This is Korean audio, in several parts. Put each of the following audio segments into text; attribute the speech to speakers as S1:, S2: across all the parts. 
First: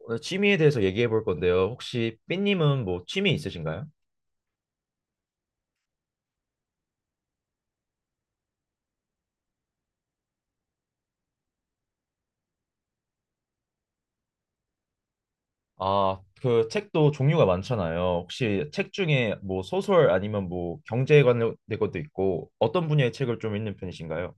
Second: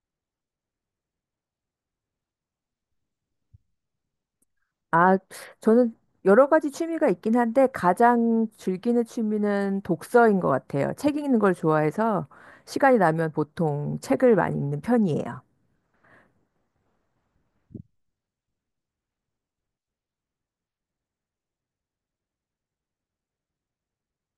S1: 오늘 취미에 대해서 얘기해 볼 건데요. 혹시 삐님은 뭐 취미 있으신가요?
S2: 아, 저는 여러 가지 취미가 있긴 한데 가장 즐기는 취미는 독서인 것 같아요. 책 읽는 걸 좋아해서 시간이 나면 보통 책을 많이 읽는 편이에요.
S1: 아, 그 책도 종류가 많잖아요. 혹시 책 중에 뭐 소설 아니면 뭐 경제에 관련된 것도 있고 어떤 분야의 책을 좀 읽는 편이신가요?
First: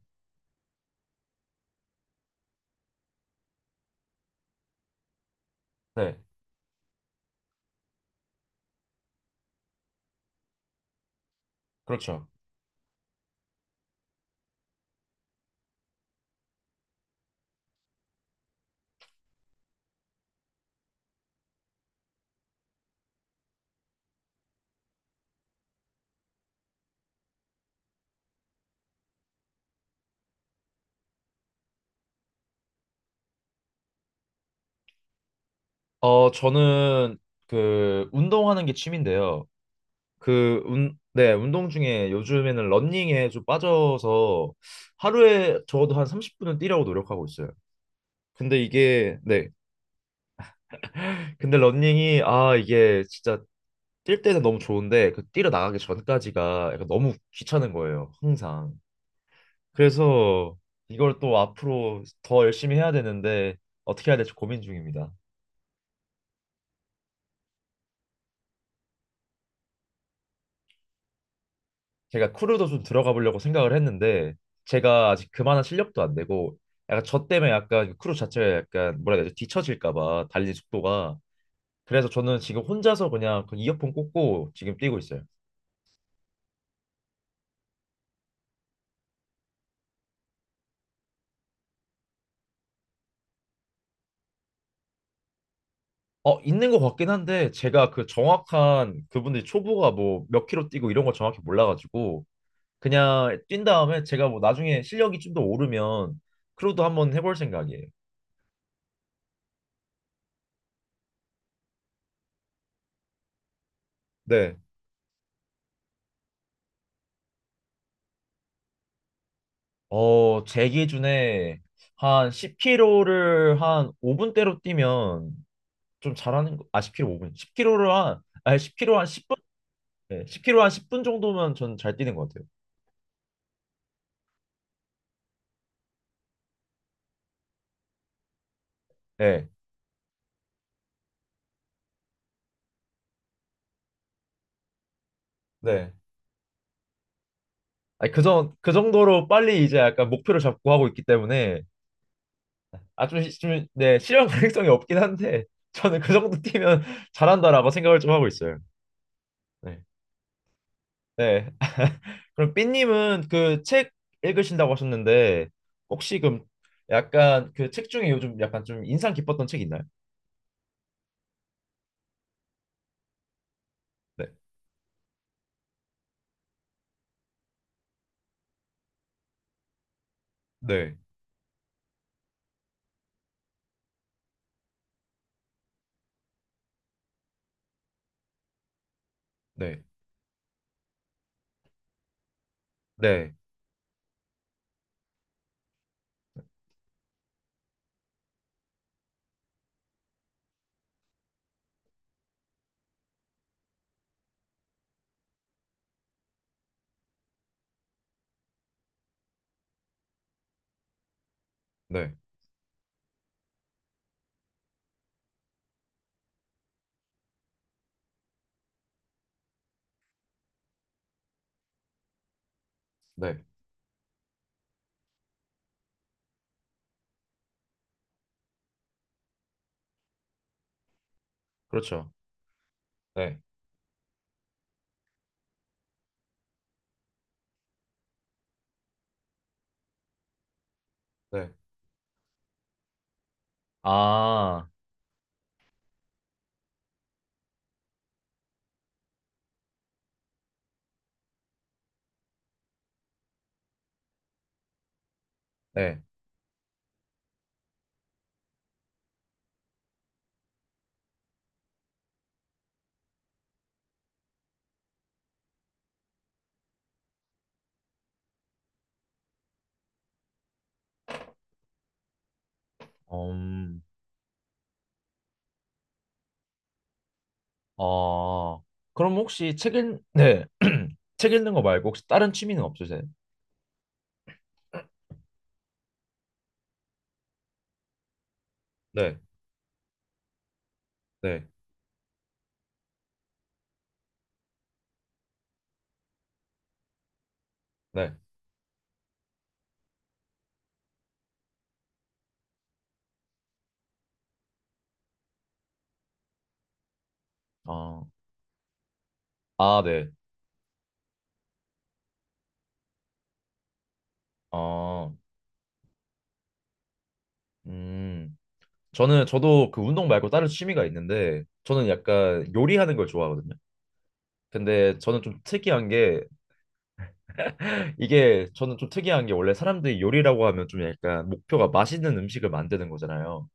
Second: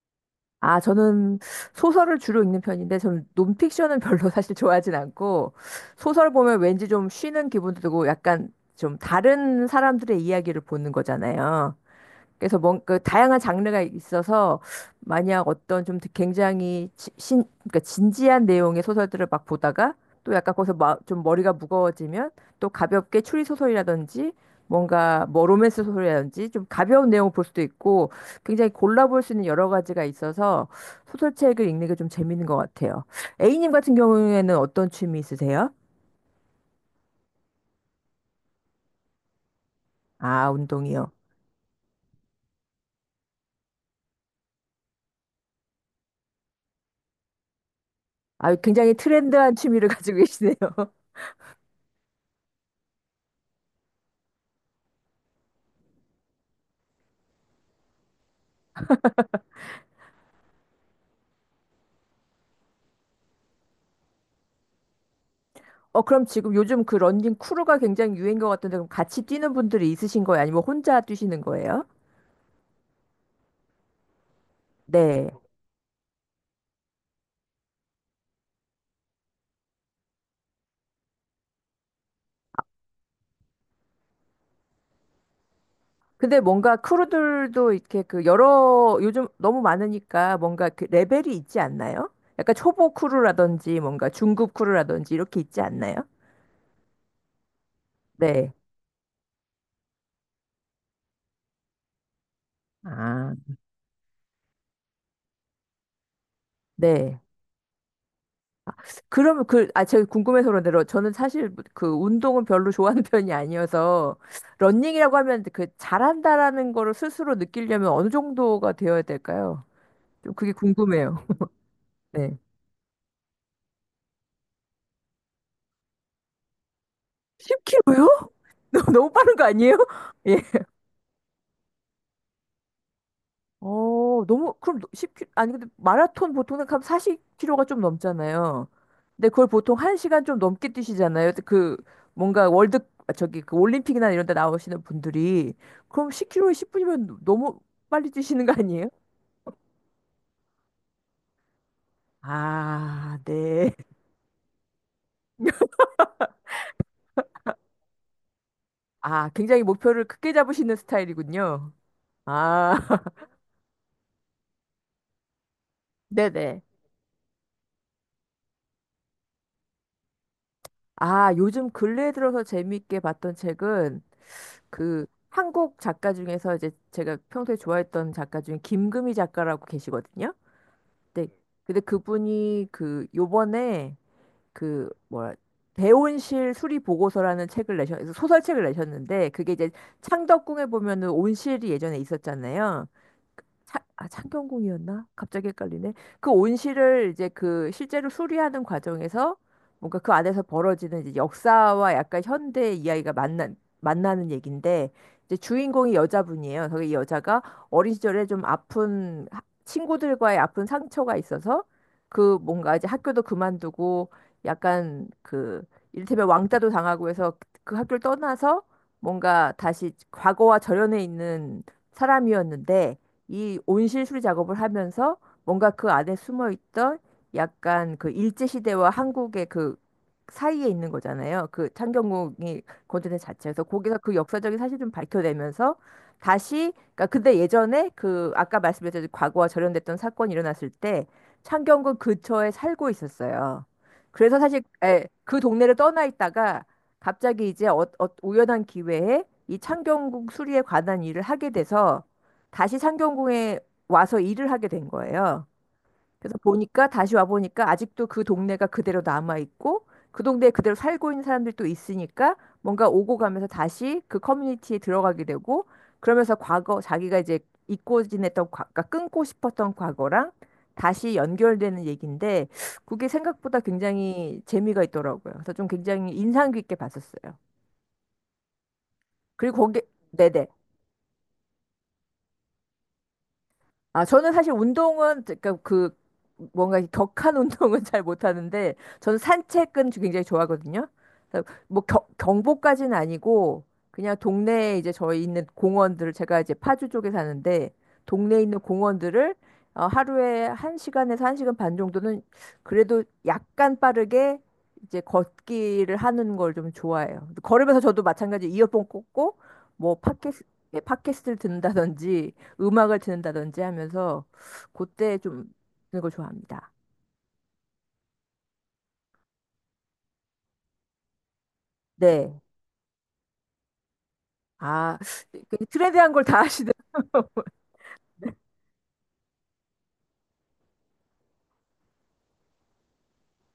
S2: 아, 저는 소설을 주로 읽는 편인데 저는 논픽션은 별로 사실 좋아하진 않고
S1: 네.
S2: 소설 보면 왠지 좀 쉬는 기분도 들고 약간 좀 다른 사람들의 이야기를 보는 거잖아요.
S1: 그렇죠.
S2: 그래서 뭔그 다양한 장르가 있어서 만약 어떤 좀 굉장히 지- 신 그러니까 진지한 내용의 소설들을 막 보다가 또 약간 거기서 좀 머리가 무거워지면 또 가볍게 추리 소설이라든지 뭔가 뭐 로맨스 소설이라든지 좀 가벼운 내용을 볼 수도 있고 굉장히 골라볼 수 있는 여러 가지가 있어서 소설책을 읽는 게 좀 재밌는 것 같아요. A님 같은 경우에는 어떤 취미 있으세요?
S1: 어, 저는 그 운동하는 게 취미인데요.
S2: 아, 운동이요.
S1: 네, 운동 중에 요즘에는 러닝에 좀 빠져서 하루에 적어도 한 30분은 뛰려고 노력하고 있어요.
S2: 아,
S1: 근데
S2: 굉장히
S1: 이게 네.
S2: 트렌드한 취미를 가지고 계시네요.
S1: 근데 러닝이 아 이게 진짜 뛸 때는 너무 좋은데 그 뛰러 나가기 전까지가 약간 너무 귀찮은 거예요. 항상. 그래서 이걸 또 앞으로 더 열심히 해야 되는데 어떻게 해야 될지 고민 중입니다.
S2: 어, 그럼 지금 요즘 그 런닝 크루가 굉장히 유행인 것 같은데, 그럼 같이 뛰는 분들이 있으신 거예요? 아니면 혼자 뛰시는 거예요?
S1: 제가 크루도 좀 들어가 보려고 생각을 했는데 제가 아직
S2: 네.
S1: 그만한 실력도 안 되고 약간 저 때문에 약간 그 크루 자체가 약간 뭐라 해야 되지? 뒤처질까 봐 달리는 속도가. 그래서 저는 지금 혼자서 그냥 그 이어폰 꽂고 지금 뛰고 있어요.
S2: 근데 뭔가 크루들도 이렇게 그 여러, 요즘 너무 많으니까 뭔가 그 레벨이 있지 않나요? 약간 초보 크루라든지 뭔가 중급 크루라든지 이렇게 있지 않나요?
S1: 어, 있는 것 같긴 한데 제가 그
S2: 네.
S1: 정확한 그분들이 초보가 뭐 몇 킬로 뛰고 이런 걸 정확히 몰라가지고
S2: 아,
S1: 그냥 뛴 다음에 제가 뭐 나중에 실력이 좀 더 오르면 크루도 한번
S2: 네.
S1: 해볼 생각이에요.
S2: 그러면 그, 아, 제가 궁금해서 그런데 저는 사실 그 운동은 별로 좋아하는 편이 아니어서
S1: 네.
S2: 런닝이라고 하면 그 잘한다라는 거를 스스로 느끼려면 어느 정도가 되어야 될까요? 좀
S1: 어,
S2: 그게
S1: 제
S2: 궁금해요.
S1: 기준에 한
S2: 네.
S1: 10km를 한 5분대로 뛰면 좀 잘하는 거. 아, 10km 5분. 10km를 한
S2: 10km요?
S1: 아니 10km 한
S2: 너무 빠른
S1: 10분.
S2: 거 아니에요?
S1: 네,
S2: 예.
S1: 10km 한 10분 정도면 전 잘 뛰는 것 같아요.
S2: 어, 너무, 그럼 10km, 아니, 근데 마라톤 보통 하면 40km가 좀 넘잖아요. 근데 그걸
S1: 네.
S2: 보통 1시간 좀 넘게 뛰시잖아요. 그, 뭔가 월드, 아, 저기, 그 올림픽이나 이런 데 나오시는 분들이.
S1: 네.
S2: 그럼 10km에 10분이면 너무
S1: 아니,
S2: 빨리 뛰시는 거
S1: 그
S2: 아니에요?
S1: 정도로 빨리 이제 약간 목표를 잡고 하고 있기 때문에 아,
S2: 아,
S1: 좀
S2: 네.
S1: 네, 실현 가능성이 없긴 한데 저는 그 정도 뛰면 잘한다라고 생각을 좀 하고 있어요.
S2: 아, 굉장히
S1: 네.
S2: 목표를 크게 잡으시는
S1: 네.
S2: 스타일이군요.
S1: 그럼
S2: 아,
S1: 삐님은 그 책 읽으신다고 하셨는데 혹시 그럼
S2: 네네.
S1: 약간 그 책 중에 요즘 약간 좀 인상 깊었던 책 있나요?
S2: 아, 요즘 근래에 들어서 재미있게 봤던 책은
S1: 네,
S2: 그 한국 작가 중에서 이제 제가 평소에 좋아했던 작가 중에 김금희 작가라고 계시거든요.
S1: 네,
S2: 근데, 근데 그분이 그 요번에 그 뭐라 대온실 수리 보고서라는 책을 내셨 소설책을 내셨는데 그게 이제
S1: 네,
S2: 창덕궁에 보면은 온실이 예전에 있었잖아요.
S1: 네,
S2: 그 창경궁이었나? 갑자기 헷갈리네. 그 온실을 이제 그 실제로 수리하는 과정에서 뭔가 그 안에서 벌어지는 이제 역사와 약간 현대 이야기가 만나는 얘기인데 이제 주인공이 여자분이에요. 그래서 이 여자가 어린 시절에 좀 아픈 친구들과의 아픈 상처가 있어서
S1: 네,
S2: 그 뭔가 이제 학교도 그만두고 약간 그 이를테면 왕따도 당하고 해서 그 학교를 떠나서 뭔가 다시 과거와 절연해 있는 사람이었는데
S1: 네,
S2: 이 온실 수리 작업을 하면서 뭔가 그 안에 숨어 있던 약간 그 일제 시대와 한국의 그 사이에 있는 거잖아요. 그
S1: 그렇죠.
S2: 창경궁이 건드린
S1: 네,
S2: 자체에서 거기서 그 역사적인 사실 좀 밝혀내면서 다시 그러니까 근데 예전에 그 아까 말씀드렸듯이 과거와 절연됐던 사건이 일어났을 때
S1: 네,
S2: 창경궁 근처에 살고 있었어요. 그래서 사실
S1: 아,
S2: 예, 그 동네를 떠나 있다가 갑자기 이제 우연한 기회에 이 창경궁 수리에 관한 일을 하게 돼서 다시 창경궁에 와서 일을 하게 된 거예요.
S1: 네,
S2: 그래서 보니까 다시 와 보니까 아직도 그 동네가 그대로 남아 있고 그 동네에 그대로 살고 있는 사람들이 또 있으니까 뭔가 오고 가면서 다시 그 커뮤니티에 들어가게 되고 그러면서 과거 자기가 이제 잊고 지냈던 과, 그 끊고 싶었던 과거랑 다시 연결되는 얘기인데 그게 생각보다
S1: 음,
S2: 굉장히 재미가 있더라고요. 그래서 좀 굉장히 인상 깊게 봤었어요.
S1: 어, 그럼 혹시
S2: 그리고
S1: 책
S2: 거기
S1: 읽, 네,
S2: 네네.
S1: 책 읽는 거 말고 혹시 다른 취미는 없으세요?
S2: 아, 저는 사실 운동은, 그러니까 그, 뭔가 격한 운동은 잘 못하는데,
S1: 네,
S2: 저는 산책은 굉장히 좋아하거든요.
S1: 네,
S2: 그래서 뭐 경보까지는 아니고, 그냥 동네에 이제 저희 있는 공원들을, 제가 이제 파주 쪽에 사는데,
S1: 네,
S2: 동네에 있는 공원들을 어, 하루에 한시간에서한시간반 정도는 그래도 약간 빠르게 이제 걷기를 하는 걸 좀 좋아해요. 걸으면서 저도
S1: 어,
S2: 마찬가지 이어폰 꽂고,
S1: 아,
S2: 뭐
S1: 네,
S2: 팟캐스트를 듣는다든지, 음악을 듣는다든지 하면서
S1: 어,
S2: 그때 좀 듣는 걸 좋아합니다.
S1: 음, 저는 저도 그 운동 말고 다른 취미가 있는데 저는
S2: 네.
S1: 약간 요리하는 걸 좋아하거든요. 근데
S2: 아,
S1: 저는 좀
S2: 그
S1: 특이한
S2: 트렌디한
S1: 게
S2: 걸 다 하시네.
S1: 이게 저는 좀 특이한 게 원래 사람들이 요리라고 하면 좀 약간 목표가 맛있는 음식을 만드는 거잖아요.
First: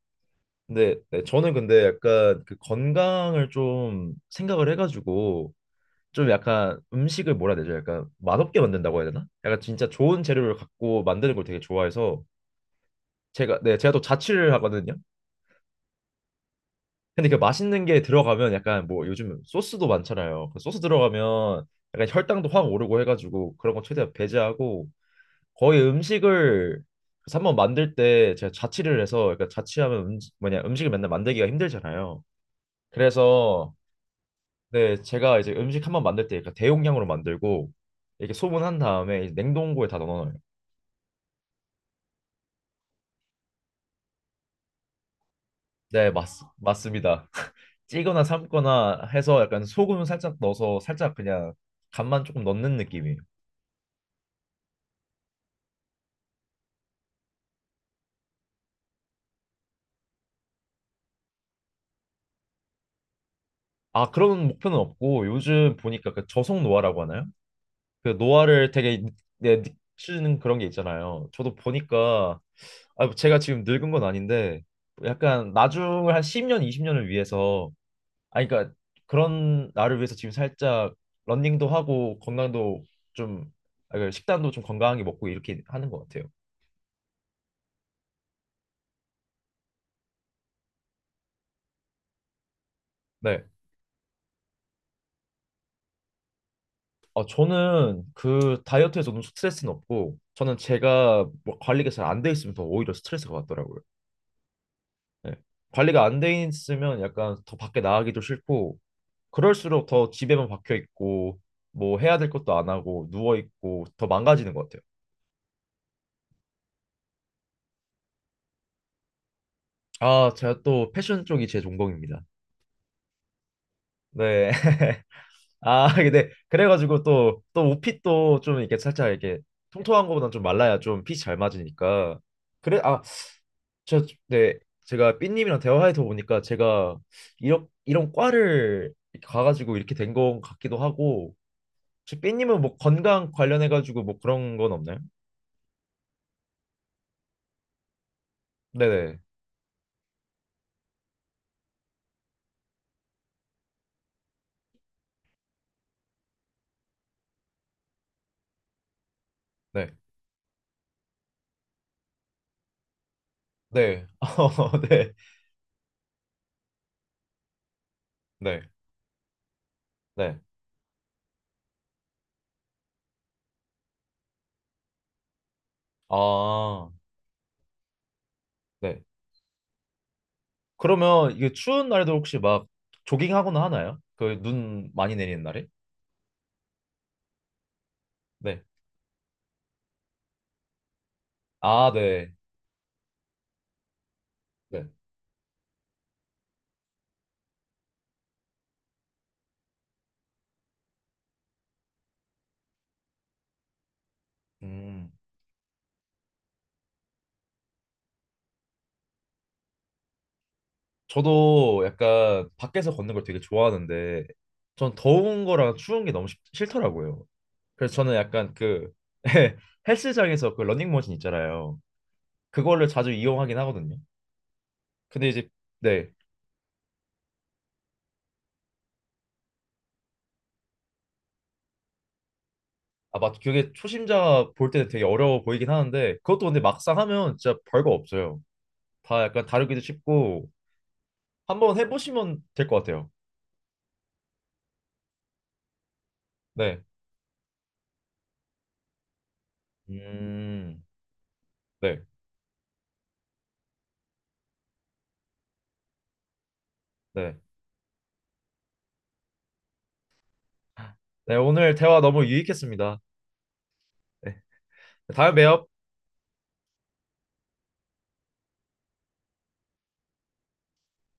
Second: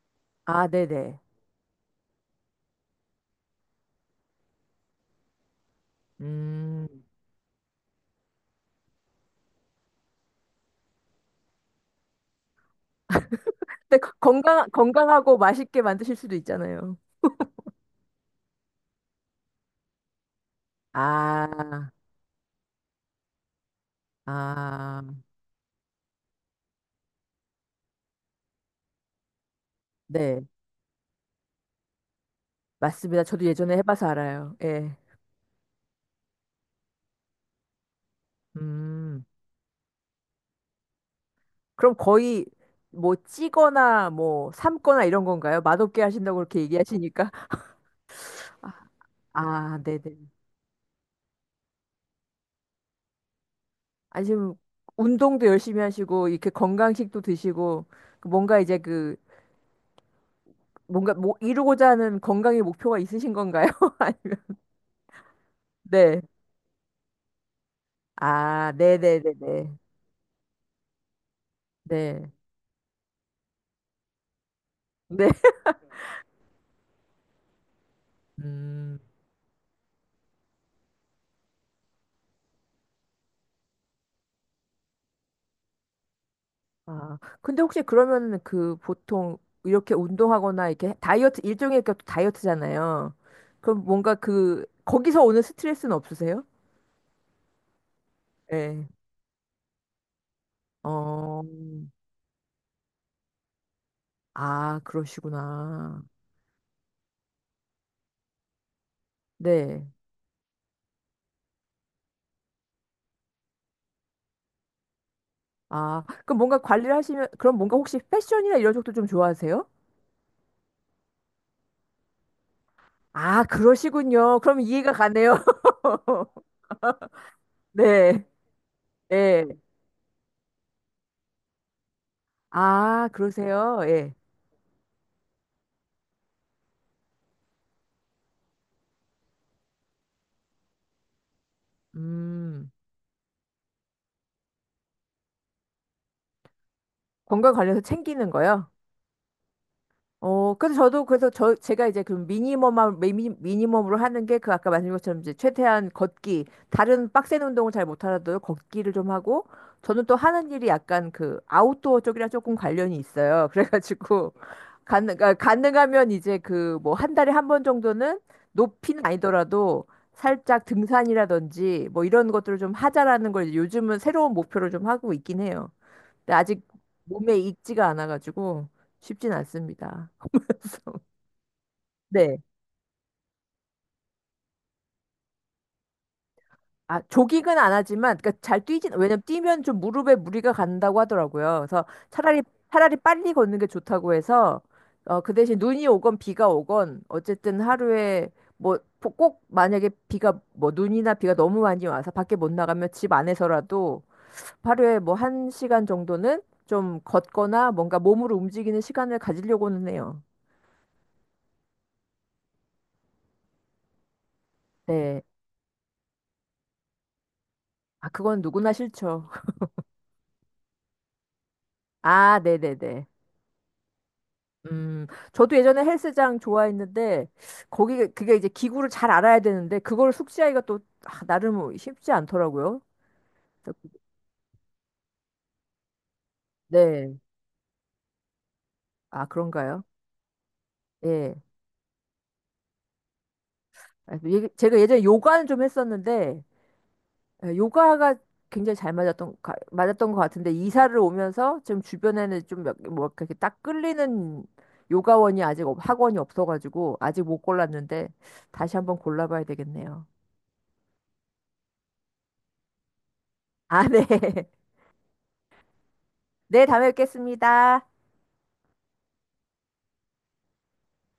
S2: 아,
S1: 근데
S2: 네네.
S1: 네, 저는 근데 약간 그 건강을 좀 생각을 해가지고 좀 약간
S2: 음.
S1: 음식을 뭐라 해야 되죠? 약간 맛없게 만든다고 해야 되나? 약간 진짜 좋은 재료를 갖고 만드는 걸 되게 좋아해서 제가 네, 제가
S2: 근데
S1: 또
S2: 그
S1: 자취를 하거든요.
S2: 건강하고 맛있게 만드실 수도 있잖아요.
S1: 근데 그 맛있는 게 들어가면 약간 뭐 요즘 소스도 많잖아요. 그 소스 들어가면
S2: 아,
S1: 약간 혈당도 확 오르고 해가지고 그런 거 최대한 배제하고
S2: 아,
S1: 거의 음식을 그래서 한번 만들 때 제가 자취를 해서 그러니까 자취하면
S2: 네.
S1: 뭐냐 음식을 맨날 만들기가 힘들잖아요.
S2: 맞습니다. 저도
S1: 그래서,
S2: 예전에 해봐서 알아요.
S1: 네,
S2: 예.
S1: 제가 이제 음식 한 번 만들 때 그러니까 대용량으로 만들고 이렇게 소분한
S2: 음.
S1: 다음에 이제 냉동고에 다 넣어놔요.
S2: 그럼 거의 뭐 찌거나 뭐 삶거나 이런 건가요? 맛없게
S1: 네,
S2: 하신다고 그렇게
S1: 맞습니다.
S2: 얘기하시니까.
S1: 찌거나 삶거나 해서 약간
S2: 아,
S1: 소금을
S2: 네네.
S1: 살짝 넣어서 살짝 그냥 간만 조금 넣는 느낌이에요.
S2: 아니, 지금 운동도 열심히 하시고, 이렇게 건강식도 드시고, 그 뭔가 이제 그, 뭔가 뭐 이루고자 하는 건강의 목표가 있으신 건가요?
S1: 아,
S2: 아니면,
S1: 그런 목표는 없고 요즘 보니까
S2: 네.
S1: 그 저속 노화라고 하나요? 그 노화를
S2: 아,
S1: 되게 네,
S2: 네네네네.
S1: 느끼는 그런 게 있잖아요. 저도
S2: 네.
S1: 보니까 아, 뭐 제가 지금 늙은 건 아닌데
S2: 네.
S1: 약간 나중을 한 10년, 20년을 위해서 아니 그러니까
S2: 음.
S1: 그런 나를 위해서 지금 살짝 러닝도 하고 건강도 좀 아, 그 식단도 좀 건강하게 먹고 이렇게 하는 것 같아요.
S2: 아, 근데 혹시 그러면 그 보통 이렇게 운동하거나 이렇게 다이어트, 일종의 그 다이어트잖아요.
S1: 네.
S2: 그럼 뭔가 그, 거기서 오는 스트레스는 없으세요?
S1: 어, 저는 그
S2: 네.
S1: 다이어트에서 너무 스트레스는 없고 저는 제가
S2: 어,
S1: 뭐 관리가 잘 안 돼 있으면 더 오히려 스트레스가 받더라고요.
S2: 아,
S1: 네. 관리가
S2: 그러시구나.
S1: 안 돼 있으면 약간 더 밖에 나가기도 싫고 그럴수록
S2: 네.
S1: 더 집에만 박혀 있고 뭐 해야 될 것도 안 하고 누워 있고 더 망가지는 것 같아요.
S2: 아, 그럼 뭔가 관리를 하시면, 그럼 뭔가 혹시 패션이나 이런 쪽도 좀 좋아하세요?
S1: 아, 제가 또 패션 쪽이 제 전공입니다.
S2: 아, 그러시군요.
S1: 네.
S2: 그럼 이해가 가네요.
S1: 아, 근데 그래가지고 또 또
S2: 네,
S1: 옷핏도 좀 이렇게 살짝 이렇게
S2: 네.
S1: 통통한 거보다좀 말라야 좀 핏이 잘 맞으니까. 그래 아,
S2: 아, 그러세요.
S1: 저
S2: 예.
S1: 네. 제가 삐님이랑 대화해서 보니까 제가 이런 이런 과를 이렇게 가가지고 이렇게 된 것 같기도 하고 혹시 삐님은
S2: 음,
S1: 뭐 건강 관련해가지고 뭐 그런 건 없나요?
S2: 건강 관련해서 챙기는 거요?
S1: 네네.
S2: 어, 그래서 저도 그래서 저 제가 이제 그 미니멈한 미니멈으로 하는 게 그 아까 말씀드린 것처럼 이제 최대한 걷기 다른 빡센 운동을 잘 못하더라도 걷기를 좀 하고
S1: 네.
S2: 저는 또 하는 일이 약간 그 아웃도어 쪽이랑 조금 관련이 있어요.
S1: 네.
S2: 그래가지고
S1: 어, 네.
S2: 가능하면 이제 그 뭐 한 달에 한 번 정도는
S1: 네.
S2: 높이는 아니더라도
S1: 네.
S2: 살짝 등산이라든지 뭐 이런 것들을 좀 하자라는 걸 이제 요즘은 새로운 목표를 좀 하고 있긴 해요. 근데 아직
S1: 아,
S2: 몸에 익지가 않아가지고
S1: 네.
S2: 쉽진 않습니다.
S1: 그러면 이게 추운 날도 혹시
S2: 네.
S1: 막 조깅하거나 하나요? 그 눈 많이 내리는 날에?
S2: 아, 조깅은 안 하지만, 그러니까 잘
S1: 네.
S2: 뛰진, 왜냐면 뛰면 좀 무릎에 무리가 간다고 하더라고요. 그래서
S1: 아, 네.
S2: 차라리, 차라리 빨리 걷는 게 좋다고 해서,
S1: 네.
S2: 어, 그 대신 눈이 오건 비가 오건, 어쨌든 하루에, 뭐, 꼭 만약에 비가, 뭐, 눈이나 비가 너무 많이 와서 밖에 못 나가면 집 안에서라도 하루에
S1: 음.
S2: 뭐, 한 시간 정도는 좀 걷거나 뭔가 몸으로 움직이는 시간을 가지려고는 해요.
S1: 저도 약간 밖에서 걷는 걸 되게 좋아하는데 전
S2: 네.
S1: 더운 거랑 추운 게 너무 싫더라고요. 그래서
S2: 아,
S1: 저는
S2: 그건
S1: 약간
S2: 누구나
S1: 그
S2: 싫죠.
S1: 헬스장에서 그 러닝머신 있잖아요.
S2: 아,
S1: 그거를
S2: 네네네.
S1: 자주 이용하긴 하거든요.
S2: 음,
S1: 근데 이제
S2: 저도 예전에
S1: 네.
S2: 헬스장 좋아했는데, 거기, 그게 이제 기구를 잘 알아야 되는데, 그걸 숙지하기가 또, 아, 나름 쉽지 않더라고요.
S1: 아, 맞. 그게 초심자 볼 때는 되게 어려워 보이긴 하는데 그것도 근데 막상
S2: 네.
S1: 하면 진짜 별거 없어요. 다
S2: 아,
S1: 약간 다루기도
S2: 그런가요?
S1: 쉽고
S2: 예.
S1: 한번 해보시면 될 것 같아요.
S2: 아, 예- 제가 예전에 요가는 좀 했었는데,
S1: 네.
S2: 예, 요가가 굉장히 잘 맞았던 것 같은데,
S1: 음.
S2: 이사를 오면서 지금
S1: 네.
S2: 주변에는 좀 몇, 뭐, 이렇게 딱 끌리는 요가원이 아직, 학원이 없어가지고, 아직
S1: 네.
S2: 못 골랐는데, 다시 한번 골라봐야 되겠네요.
S1: 네. 오늘 대화 너무 유익했습니다.
S2: 아, 네.
S1: 네. 다음에 봬요.
S2: 네, 다음에 뵙겠습니다.